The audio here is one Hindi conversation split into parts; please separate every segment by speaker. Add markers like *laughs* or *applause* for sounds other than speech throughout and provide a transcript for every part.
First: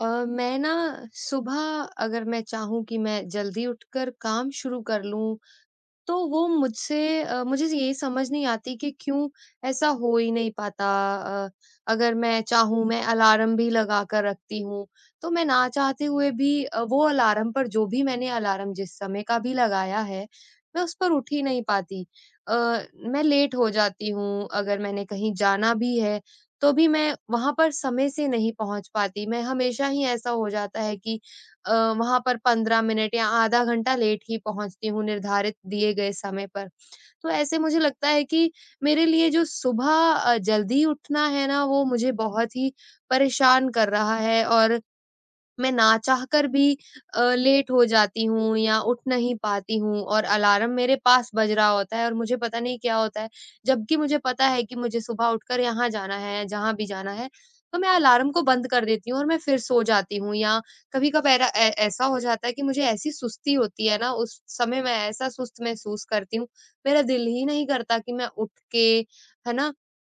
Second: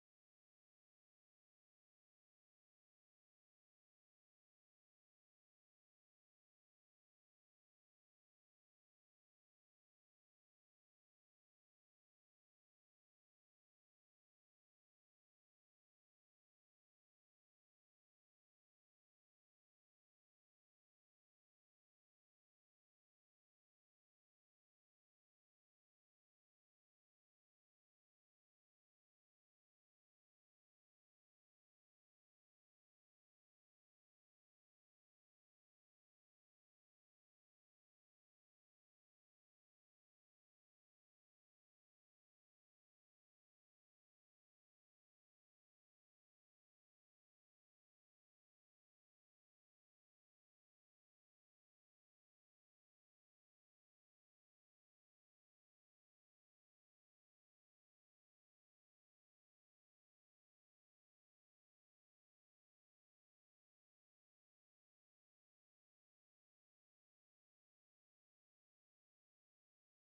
Speaker 1: मैं ना सुबह अगर मैं चाहूँ कि मैं जल्दी उठकर काम शुरू कर लूँ तो वो मुझे ये समझ नहीं आती कि क्यों ऐसा हो ही नहीं पाता। अ, अगर मैं चाहूँ मैं अलार्म भी लगा कर रखती हूँ, तो मैं ना चाहते हुए भी वो अलार्म पर जो भी मैंने अलार्म जिस समय का भी लगाया है, मैं उस पर उठ ही नहीं पाती। अ, मैं लेट हो जाती हूँ, अगर मैंने कहीं जाना भी है, तो भी मैं वहाँ पर समय से नहीं पहुँच पाती। मैं हमेशा ही ऐसा हो जाता है कि अ, वहाँ पर 15 मिनट या आधा घंटा लेट ही पहुँचती हूँ निर्धारित दिए गए समय पर। तो ऐसे मुझे लगता है कि मेरे लिए जो सुबह जल्दी उठना है ना, वो मुझे बहुत ही परेशान कर रहा है और मैं ना चाहकर भी लेट हो जाती हूँ या उठ नहीं पाती हूँ और अलार्म मेरे पास बज रहा होता है और मुझे पता नहीं क्या होता है। जबकि मुझे पता है कि मुझे सुबह उठकर यहाँ जाना है, जहाँ भी जाना है, तो मैं अलार्म को बंद कर देती हूँ और मैं फिर सो जाती हूँ या कभी-कभार ऐ ऐ ऐसा हो जाता है कि मुझे ऐसी सुस्ती होती है ना, उस समय मैं ऐसा सुस्त महसूस करती हूँ, मेरा दिल ही नहीं करता कि मैं उठ के, है ना,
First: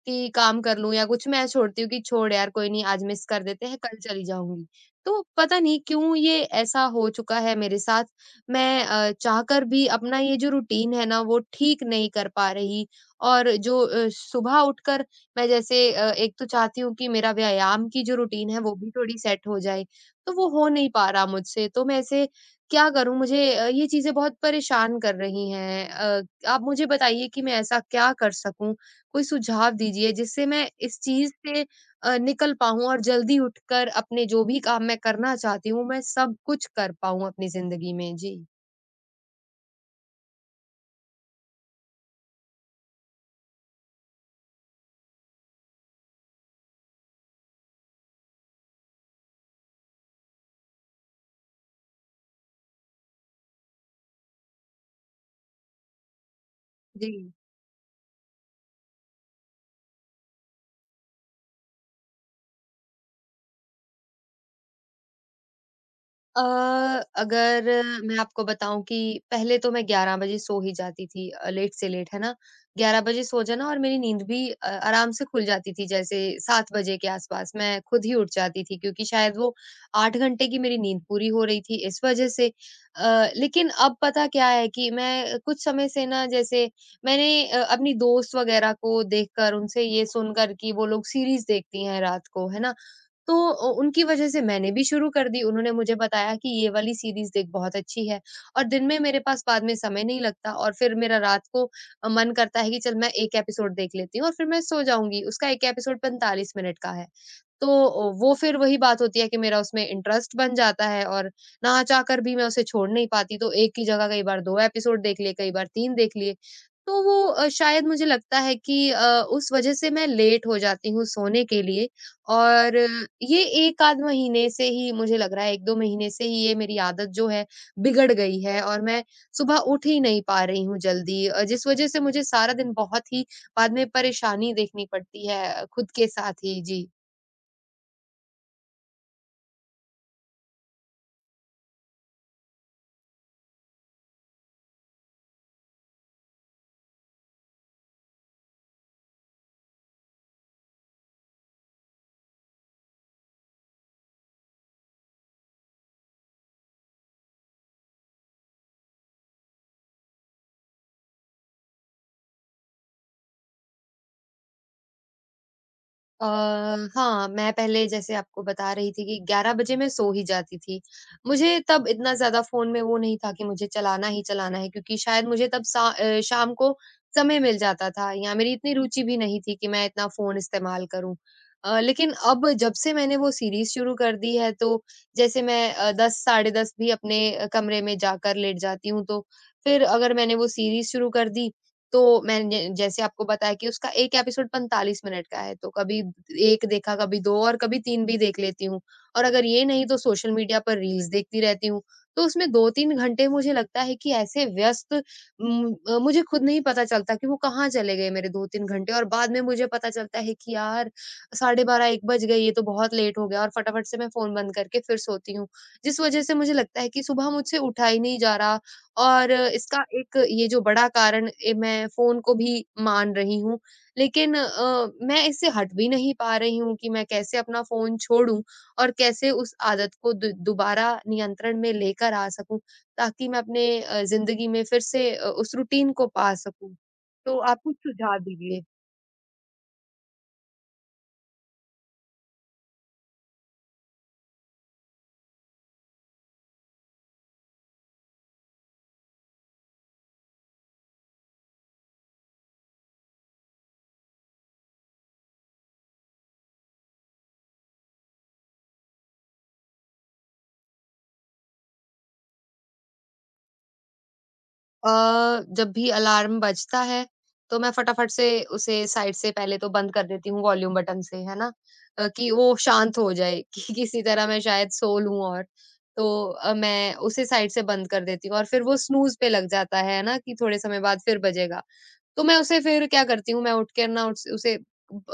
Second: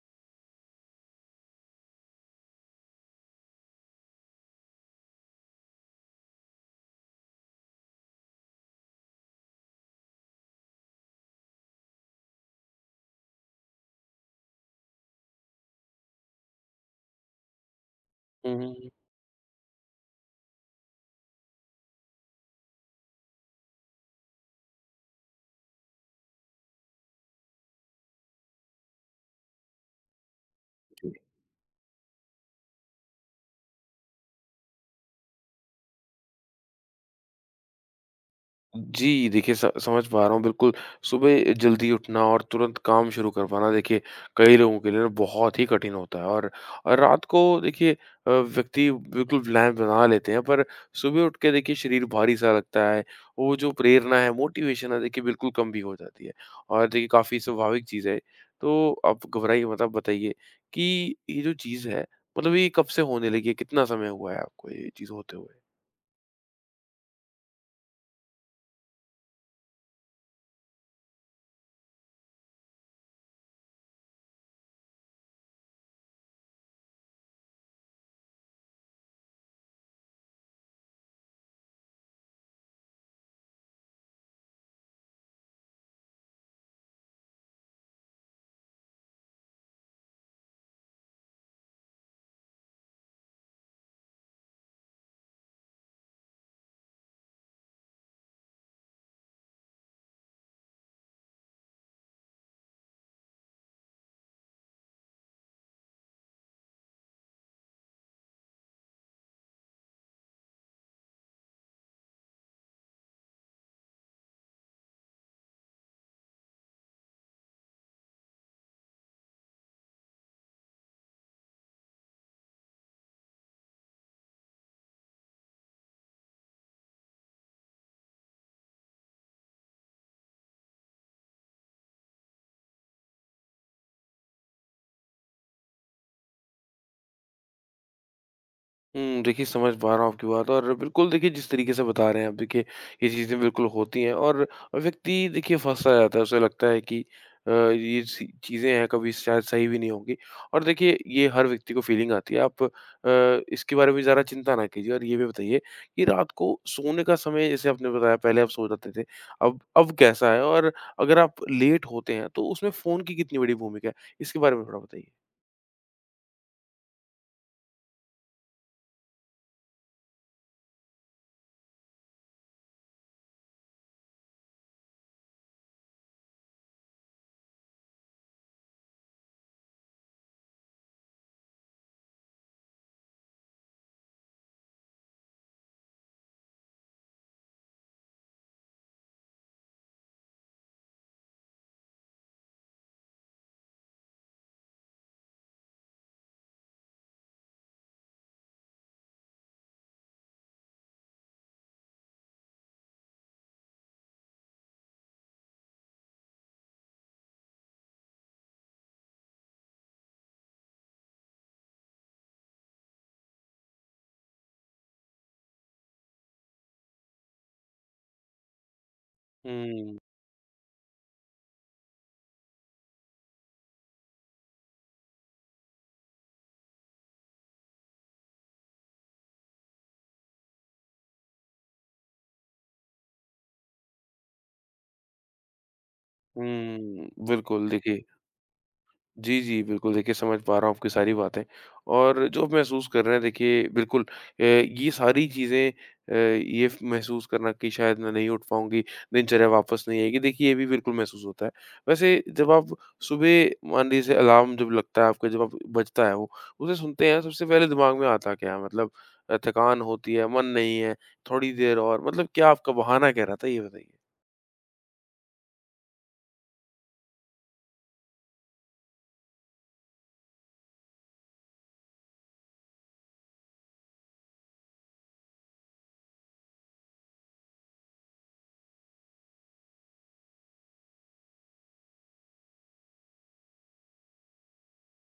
Speaker 1: कि काम कर लूँ या कुछ मैं छोड़ती हूँ कि छोड़ यार कोई नहीं आज मिस कर देते हैं, कल चली जाऊँगी। तो पता नहीं क्यों ये ऐसा हो चुका है मेरे साथ। मैं चाहकर भी अपना ये जो रूटीन है ना, वो ठीक नहीं कर पा रही और जो सुबह उठकर मैं जैसे एक तो चाहती हूँ कि मेरा व्यायाम की जो रूटीन
Speaker 2: हुँ,
Speaker 1: है, वो
Speaker 2: हुँ।
Speaker 1: भी थोड़ी सेट हो जाए, तो वो हो नहीं पा रहा मुझसे। तो मैं ऐसे क्या करूँ? मुझे ये चीज़ें बहुत परेशान कर रही हैं। आप मुझे बताइए कि मैं ऐसा क्या कर सकूँ? कोई सुझाव दीजिए जिससे मैं इस चीज़ से निकल पाऊँ और जल्दी उठकर अपने जो भी काम मैं करना चाहती हूँ, मैं सब कुछ कर पाऊँ अपनी ज़िंदगी में। जी।
Speaker 2: जी, देखिए स समझ पा रहा हूँ बिल्कुल। सुबह जल्दी उठना और तुरंत काम शुरू कर पाना देखिए कई लोगों के लिए ना बहुत ही कठिन होता है, और रात को देखिए व्यक्ति बिल्कुल प्लान बना लेते हैं, पर सुबह उठ के देखिए शरीर भारी-सा लगता है। वो जो प्रेरणा है, मोटिवेशन है देखिए बिल्कुल कम भी हो जाती है, और देखिए
Speaker 1: जी।
Speaker 2: काफ़ी स्वाभाविक चीज़ है। तो आप घबराइए मत, आप बताइए कि ये जो चीज़ है मतलब ये कब से होने लगी है? कितना समय हुआ है आपको ये चीज़ होते हुए?
Speaker 1: अ, अगर मैं आपको बताऊँ कि पहले तो मैं 11 बजे सो ही जाती थी लेट से लेट, है ना? 11 बजे सो जाना और मेरी नींद भी आराम से खुल जाती थी, जैसे 7 बजे के आस-पास मैं खुद ही उठ जाती थी क्योंकि शायद वो 8 घंटे की मेरी नींद पूरी हो रही थी इस वज़ह से। लेकिन अब पता क्या है कि मैं कुछ समय से ना जैसे मैंने अपनी दोस्त वग़ैरह को देखकर, उनसे ये सुनकर कि वो लोग सीरीज़ देखती हैं रात को, है ना? तो उ उनकी वज़ह से मैंने भी शुरू कर दी, उन्होंने मुझे बताया कि ये वाली सीरीज़ देख बहुत अच्छी है और दिन में मेरे पास बाद में समय नहीं लगता और फिर मेरा रात को मन करता है कि चल मैं 1 एपिसोड देख लेती हूँ और फिर मैं सो जाऊँगी, उसका 1 एपिसोड 45 मिनट का है। तो वो फिर वही बात होती है कि मेरा उसमें इंटरेस्ट बन जाता है और ना चाह कर भी मैं उसे छोड़ नहीं पाती, तो एक की जगह कई बार 2 एपिसोड देख लिए, कई बार 3 देख लिए। तो वो शायद मुझे लगता है कि उस वज़ह से मैं लेट हो जाती हूँ सोने के लिए और ये 1 आध महीने से ही मुझे लग रहा है 1-2 महीने से ही ये मेरी आदत जो है बिगड़ गई है और मैं सुबह उठ ही नहीं पा रही हूँ जल्दी जिस वज़ह से मुझे सारा दिन बहुत ही बाद में परेशानी देखनी पड़ती है खुद के साथ ही। जी।
Speaker 2: देखिए समझ पा रहा हूँ आपकी बात, और बिल्कुल देखिए जिस तरीके से बता रहे हैं आप देखिए ये चीज़ें बिल्कुल होती हैं, और व्यक्ति देखिए फँसा जाता है, उसे लगता है कि ये सी चीज़ें हैं कभी शायद सही भी नहीं होंगी, और देखिए ये हर व्यक्ति को फ़ीलिंग आती है। आप इसके बारे में ज़्यादा चिंता ना कीजिए, और ये भी बताइए कि रात को सोने का समय जैसे आपने बताया पहले आप सो जाते थे, अब कैसा है? और अगर आप लेट होते हैं तो उसमें फ़ोन की कितनी बड़ी भूमिका है? इसके बारे में थोड़ा बताइए।
Speaker 1: अ, हाँ, मैं पहले जैसे आपको बता रही थी कि 11 बजे मैं सो ही जाती थी। मुझे तब इतना ज़्यादा फ़ोन में वो नहीं था कि मुझे चलाना ही चलाना है क्योंकि शायद मुझे तब शाम को समय मिल जाता था या मेरी इतनी रुचि भी नहीं थी कि मैं इतना फ़ोन इस्तेमाल करूँ। लेकिन अब जब से मैंने वो सीरीज़ शुरू कर दी है तो जैसे मैं 10 साढ़े 10 भी अपने कमरे में जाकर लेट जाती हूँ तो फिर अगर मैंने वो सीरीज़ शुरू कर दी तो मैंने जैसे आपको बताया कि उसका 1 एपिसोड 45 मिनट का है, तो कभी 1 देखा, कभी 2 और कभी 3 भी देख लेती हूँ। और अगर ये नहीं तो सोशल मीडिया पर रील्स देखती रहती हूँ। तो उसमें 2-3 घंटे मुझे लगता है कि ऐसे व्यस्त मुझे खुद नहीं पता चलता कि वो कहाँ चले गए मेरे 2-3 घंटे और बाद में मुझे पता चलता है कि यार, 12:30 1 बज गए, ये तो बहुत लेट हो गया और फटाफट से मैं फ़ोन बंद करके फिर सोती हूँ। जिस वजह से मुझे लगता है कि सुबह मुझसे उठा ही नहीं जा रहा और इसका
Speaker 2: हुँ,
Speaker 1: एक ये जो बड़ा कारण मैं फ़ोन को भी मान रही हूँ। लेकिन मैं इससे हट भी नहीं पा रही हूँ कि मैं कैसे अपना फ़ोन छोड़ूँ और कैसे उस आदत को दु दोबारा नियंत्रण में लेकर आ सकूँ, ताकि मैं अपने ज़िंदगी में फिर से उस रूटीन को पा सकूँ।
Speaker 2: हुँ।
Speaker 1: तो आप
Speaker 2: बिल्कुल
Speaker 1: कुछ
Speaker 2: देखिए।
Speaker 1: सुझाव दीजिए।
Speaker 2: जी, जी, बिल्कुल, देखिए समझ पा रहा हूँ आपकी सारी बातें, और जो आप महसूस कर रहे हैं देखिए बिल्कुल, ये सारी चीज़ें, अ, ये फ महसूस करना कि शायद मैं नहीं उठ पाऊँगी, दिनचर्या वापस नहीं आएगी, देखिए ये भी बिल्कुल महसूस होता है। वैसे जब आप सुबह मान लीजिए अलार्म जब लगता है आपका, जब आप बजता है वो, उसे सुनते हैं, सबसे पहले दिमाग में आता क्या है? मतलब थकान होती है, मन नहीं है, थोड़ी देर और, मतलब क्या आपका बहाना क्या रहता है? ये बताइए।
Speaker 1: अ, जब भी अलार्म बजता है, तो मैं फटाफट से उसे साइड से पहले तो बंद कर देती हूँ वॉल्यूम बटन से, है ना? कि वो शांत हो जाए *laughs* कि किसी तरह मैं शायद सो लूँ और। तो मैं उसे साइड से बंद कर देती हूँ और फिर वो स्नूज़ पे लग जाता है ना कि थोड़े समय बाद फिर बजेगा। तो मैं उसे फिर क्या करती हूँ मैं उठ के ना उस उसे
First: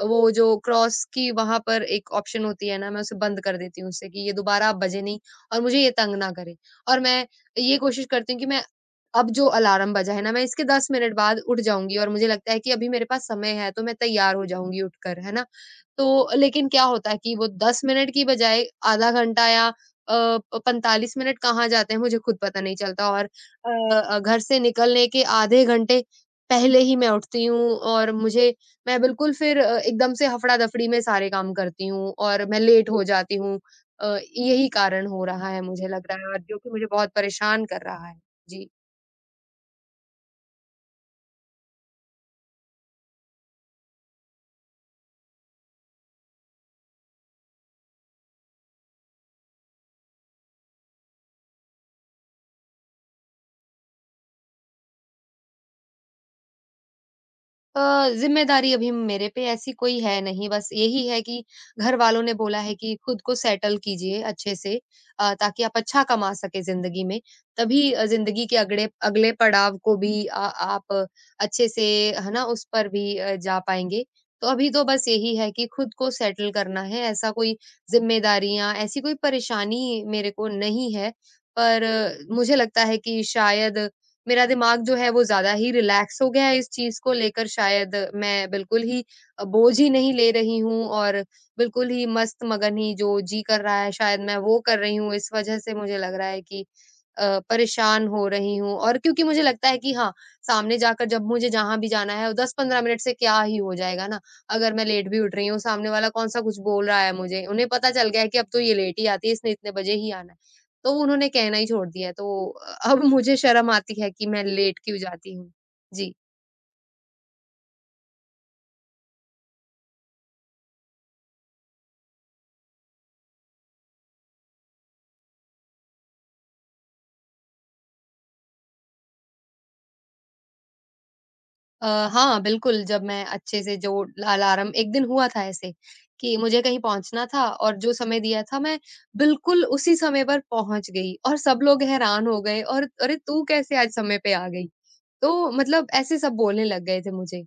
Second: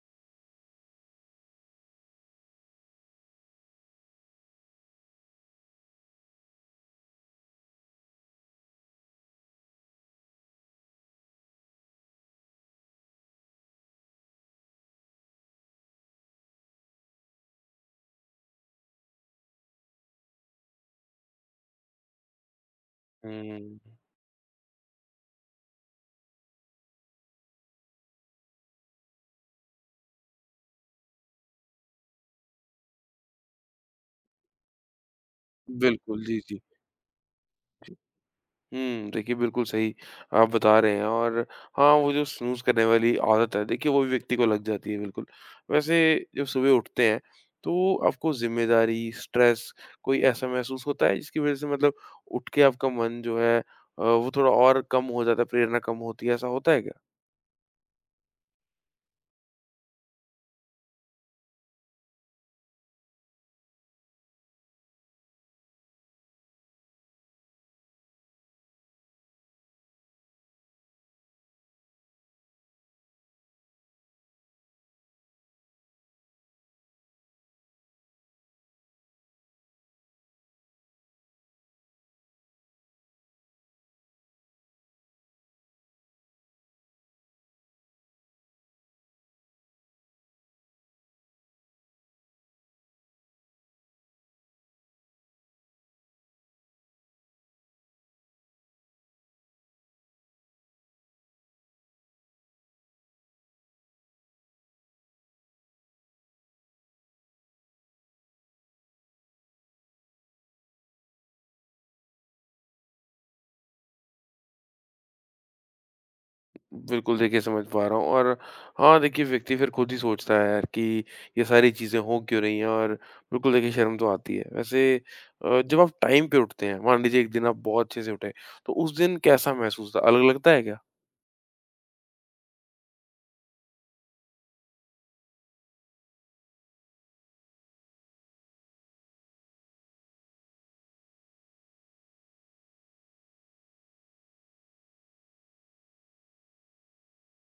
Speaker 1: वो जो क्रॉस की वहाँ पर एक ऑप्शन होती है ना मैं उसे बंद कर देती हूँ उससे कि ये दोबारा अब बजे नहीं और मुझे ये तंग ना करे और मैं ये कोशिश करती हूँ कि मैं अब जो अलार्म बजा है ना मैं इसके दस मिनट बाद उठ जाऊंगी और मुझे लगता है कि अभी मेरे पास समय है तो मैं तैयार हो जाऊंगी उठकर है ना तो लेकिन क्या होता है कि वो दस मिनट की बजाय आधा घंटा या पैंतालीस मिनट कहाँ जाते हैं मुझे खुद पता नहीं चलता और
Speaker 2: हुँ।
Speaker 1: घर से निकलने के आधे घंटे पहले ही मैं उठती हूँ और मुझे मैं बिल्कुल फिर एकदम से हफ़ड़ा-दफ़ड़ी में सारे काम करती हूँ और मैं लेट हो जाती हूँ। यही कारण हो रहा है मुझे लग रहा
Speaker 2: बिल्कुल,
Speaker 1: है
Speaker 2: जी,
Speaker 1: और जो
Speaker 2: जी।
Speaker 1: कि मुझे बहुत परेशान कर रहा है। जी।
Speaker 2: देखिए बिल्कुल सही आप बता रहे हैं, और हाँ, वो जो स्नूज़ करने वाली आदत है, देखिए वो भी व्यक्ति को लग जाती है बिल्कुल। वैसे जब सुबह उठते हैं, तो आपको ज़िम्मेदारी, स्ट्रेस कोई ऐसा महसूस होता है जिसकी वज़ह से मतलब उठ के आपका मन जो है वो थोड़ा और कम हो जाता है, प्रेरणा कम होती है, ऐसा होता है क्या?
Speaker 1: ज़िम्मेदारी अभी मेरे पे ऐसी कोई है नहीं, बस यही है कि घर वालों ने बोला है कि खुद को सेटल कीजिए अच्छे से ताकि आप अच्छा कमा सकें ज़िंदगी में, तभी ज़िंदगी के अगड़े अगले पड़ाव को भी आप अच्छे से है ना, उस पर भी जा पाएँगे। तो अभी तो बस यही है कि खुद को सेटल करना है, ऐसा कोई ज़िम्मेदारियाँ, ऐसी कोई परेशानी मेरे को नहीं है, पर मुझे लगता है कि शायद मेरा दिमाग जो है वो ज़्यादा ही रिलैक्स हो गया है इस चीज़ को लेकर शायद मैं बिल्कुल ही बोझ ही नहीं ले रही हूँ और बिल्कुल ही मस्त-मगन ही जो जी कर रहा है शायद मैं वो कर रही हूँ। इस वज़ह से मुझे लग रहा है कि परेशान हो रही हूँ और क्योंकि मुझे लगता है कि हाँ, सामने जाकर जब मुझे जहाँ भी जाना है 10-15 मिनट से क्या ही हो जाएगा ना? अगर मैं लेट भी उठ रही हूँ, सामने वाला कौन-सा कुछ बोल रहा है मुझे? उन्हें पता चल गया है कि अब तो ये लेट ही आती है, इसने इतने बजे ही आना है। तो उन्होंने कहना ही छोड़ दिया है, तो अब मुझे शर्म आती है कि मैं लेट क्यों जाती हूँ। जी।
Speaker 2: बिल्कुल देखिए समझ पा रहा हूँ, और हाँ देखिए व्यक्ति फिर खुद ही सोचता है यार कि ये सारी चीज़ें हो क्यों रही हैं, और बिल्कुल देखिए शर्म तो आती है। वैसे जब आप टाइम पे उठते हैं मान लीजिए एक दिन आप बहुत अच्छे से उठे, तो उस दिन कैसा महसूस होता है? अलग लगता है क्या?
Speaker 1: अ, हाँ, बिल्कुल, जब मैं अच्छे से जो अलार्म एक दिन हुआ था ऐसे कि मुझे कहीं पहुँचना था और जो समय दिया था मैं बिल्कुल उसी समय पर पहुँच गई और सब लोग हैरान हो गए और अरे! तू कैसे आज समय पे आ गई? तो मतलब ऐसे सब बोलने लग गए थे मुझे।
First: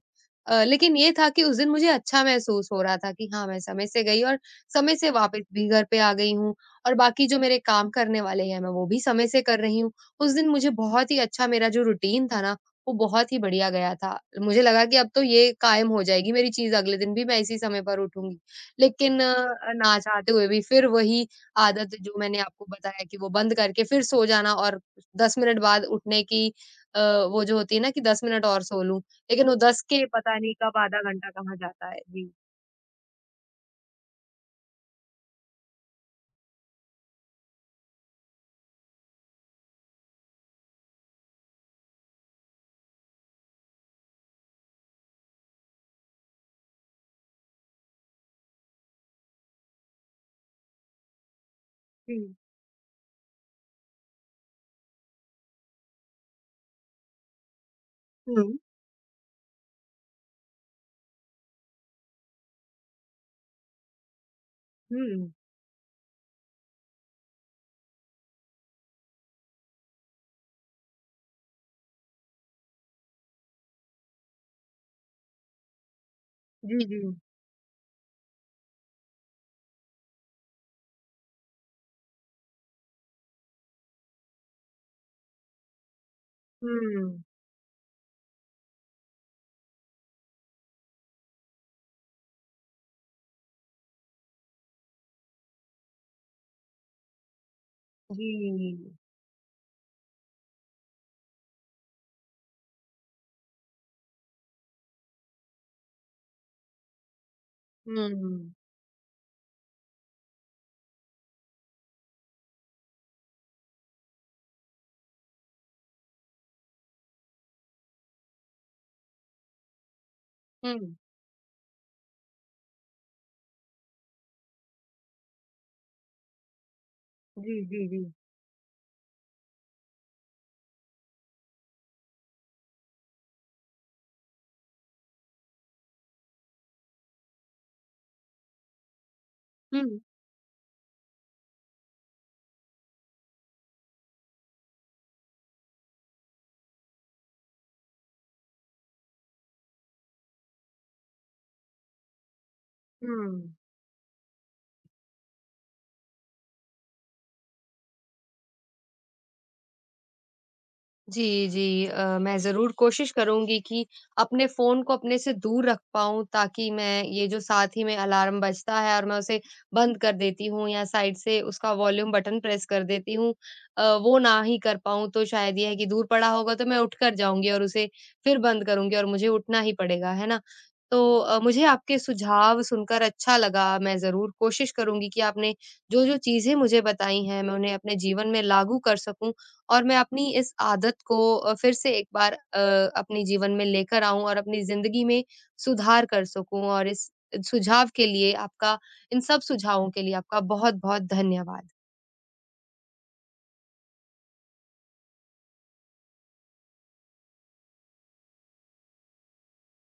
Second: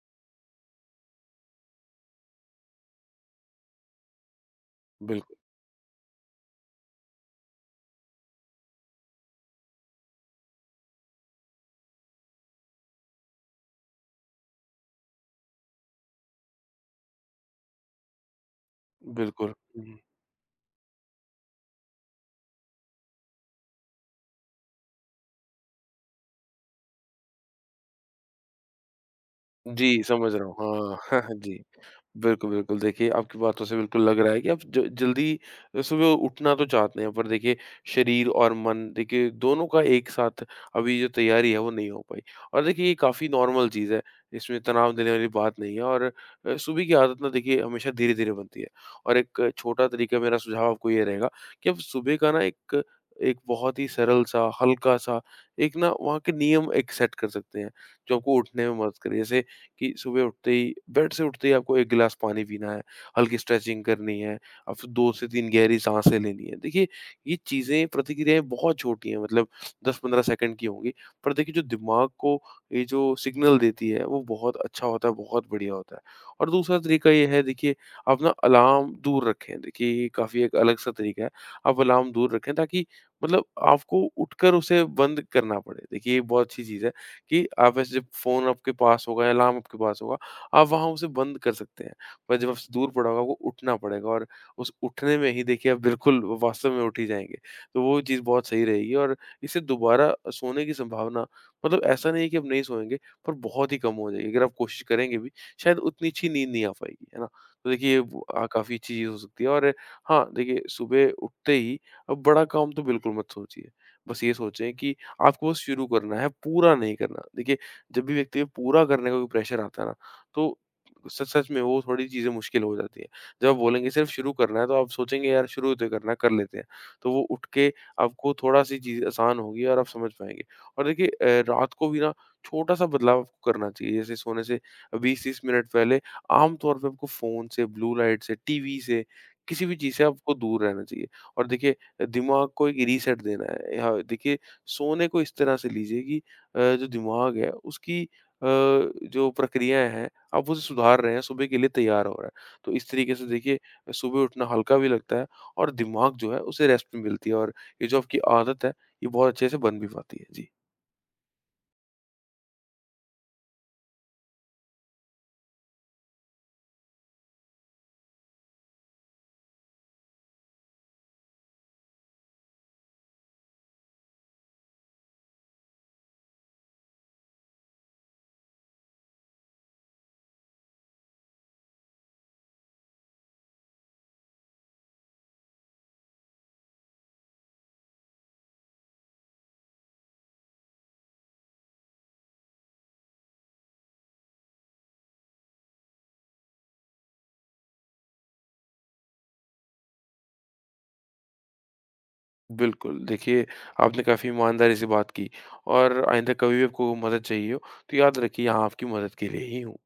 Speaker 1: लेकिन ये था कि उस दिन मुझे अच्छा महसूस हो रहा था कि हाँ, मैं समय से गई और समय से
Speaker 2: बिल्कुल,
Speaker 1: वापस भी घर पे आ गई हूँ और बाकी जो मेरे काम करने वाले हैं, मैं वो भी समय से कर रही हूँ। उस दिन मुझे बहुत ही अच्छा मेरा जो रूटीन था ना वो बहुत ही बढ़िया गया था। मुझे लगा कि अब तो ये कायम हो जाएगी मेरी चीज़, अगले दिन भी मैं इसी समय पर उठूँगी। लेकिन
Speaker 2: बिल्कुल। हुँ, हुँ।
Speaker 1: ना चाहते हुए भी फिर वही आदत जो मैंने आपको बताया कि वो बंद करके फिर सो जाना और 10 मिनट बाद उठने की अ, वो जो होती है ना कि 10 मिनट और सो लूँ। लेकिन वो 10
Speaker 2: जी,
Speaker 1: के
Speaker 2: समझ
Speaker 1: पता
Speaker 2: रहा
Speaker 1: नहीं कब
Speaker 2: हूँ।
Speaker 1: आधा
Speaker 2: हाँ,
Speaker 1: घंटा
Speaker 2: *laughs*
Speaker 1: कहाँ
Speaker 2: जी।
Speaker 1: जाता है। जी।
Speaker 2: बिल्कुल, बिल्कुल। देखिए, आपकी बातों से बिल्कुल लग रहा है कि आप ज जल्दी सुबह उठना तो चाहते हैं, पर देखिए शरीर और मन देखिए दोनों का एक साथ अभी जो तैयारी है वो नहीं हो पाई। और देखिए ये काफ़ी नॉर्मल चीज़ है, इसमें तनाव देने वाली बात नहीं है, और सुबह की आदत ना देखिए हमेशा धीरे-धीरे बनती है। और एक छोटा तरीका मेरा सुझाव आपको ये रहेगा कि आप सुबह का
Speaker 1: हुँ।
Speaker 2: ना एक एक बहुत ही सरल सा, हल्का सा एक, ना वहाँ के नियम एक सेट कर सकते हैं, जो आपको उठने में मदद करे। जैसे कि सुबह उठते ही बेड से उठते ही आपको 1 गिलास पानी पीना है, हल्की स्ट्रेचिंग करनी है, अब
Speaker 1: हुँ,
Speaker 2: 2 से
Speaker 1: हुँ।
Speaker 2: 3 गहरी साँसें लेनी है। देखिए, ये चीज़ें, प्रतिक्रियाएँ बहुत छोटी हैं, मतलब 10-15 सेकंड की होंगी, पर देखिए जो दिमाग को ये जो सिग्नल देती है, वो बहुत अच्छा होता है, बहुत बढ़िया होता है। और दूसरा
Speaker 1: जी, जी।
Speaker 2: तरीका ये है देखिए, आप ना अलार्म दूर रखें, देखिए ये काफ़ी एक अलग-सा तरीका है। आप अलार्म दूर रखें ताकि मतलब आपको उठकर उसे बंद करना पड़े। देखिए, ये बहुत अच्छी चीज़ है।
Speaker 1: हुँ।
Speaker 2: कि आप ऐसे जब फ़ोन आपके पास होगा, अलार्म आपके पास होगा, आप वहाँ उसे बंद कर सकते हैं। पर जब आपसे दूर पड़ा होगा, वो उठना पड़ेगा, और उस उठने में ही देखिए आप बिल्कुल वास्तव में उठ ही जाएँगे। तो वो चीज़ बहुत सही
Speaker 1: जी।
Speaker 2: रहेगी, और इससे दोबारा सोने की संभावना, मतलब ऐसा नहीं है कि आप नहीं सोएँगे, पर बहुत ही कम हो जाएगी। अगर आप कोशिश करेंगे भी, शायद उतनी अच्छी नींद नहीं आ पाएगी, है ना? तो देखिए ये
Speaker 1: हुँ।
Speaker 2: काफ़ी अच्छी चीज़ हो सकती है। और हाँ, देखिए सुबह उठते ही अब बड़ा काम तो बिल्कुल मत सोचिए। बस ये सोचें कि आपको बस शुरू करना है, पूरा नहीं करना। देखिए, जब भी व्यक्ति पे पूरा करने का कोई प्रेशर आता है ना, तो
Speaker 1: हुँ।
Speaker 2: सच सच में वो थोड़ी चीज़ें मुश्किल हो जाती हैं। जब आप बोलेंगे सिर्फ शुरू करना है, तो आप सोचेंगे यार शुरू तो करना है, कर लेते हैं। तो वो उठ
Speaker 1: जी,
Speaker 2: के
Speaker 1: जी, जी।
Speaker 2: आपको थोड़ा-सी चीज़ आसान होगी और आप समझ पाएँगे। और देखिए रात को भी ना छोटा-सा बदलाव आपको करना चाहिए। जैसे सोने से 20-30 मिनट पहले आम तौर पे आपको फ़ोन से, ब्लू लाइट से, टीवी से, किसी भी चीज़
Speaker 1: हुँ,
Speaker 2: से आपको दूर रहना चाहिए। और देखिए दिमाग को एक रीसेट देना है। यहाँ देखिए सोने को इस तरह से लीजिए कि जो दिमाग है उसकी जो प्रक्रियाएँ हैं, आप उसे सुधार रहे हैं, सुबह के लिए तैयार हो रहा है। तो इस तरीके से
Speaker 1: हुँ।
Speaker 2: देखिए सुबह उठना हल्का भी लगता है, और दिमाग जो है उसे रेस्ट भी मिलती है, और ये जो आपकी आदत है ये बहुत अच्छे से बन भी पाती है। जी।
Speaker 1: जी, जी। मैं ज़रूर कोशिश करूँगी कि अपने फ़ोन को अपने से दूर रख पाऊँ ताकि मैं ये जो साथ ही में अलार्म बजता है और मैं उसे बंद कर देती हूँ या साइड से उसका वॉल्यूम बटन प्रेस कर देती हूँ वो ना ही कर पाऊँ तो शायद ये है कि दूर पड़ा होगा तो मैं उठकर जाऊँगी और उसे फिर बंद करूँगी और मुझे उठना ही पड़ेगा, है ना? तो मुझे आपके सुझाव सुनकर अच्छा लगा, मैं ज़रूर कोशिश करूँगी कि आपने जो-जो चीज़ें मुझे बताई हैं मैं उन्हें अपने जीवन में लागू कर सकूँ और मैं अपनी इस आदत को फिर से एक बार अपने जीवन में लेकर आऊँ और अपनी ज़िंदगी में सुधार कर सकूँ और इस सुझाव के लिए आपका इन सब सुझावों के लिए आपका बहुत-बहुत धन्यवाद।
Speaker 2: बिल्कुल, देखिए आपने काफ़ी ईमानदारी से बात की, और आइंदा कभी भी आपको मदद चाहिए हो तो याद रखिए यहाँ आपकी मदद के लिए ही हूँ।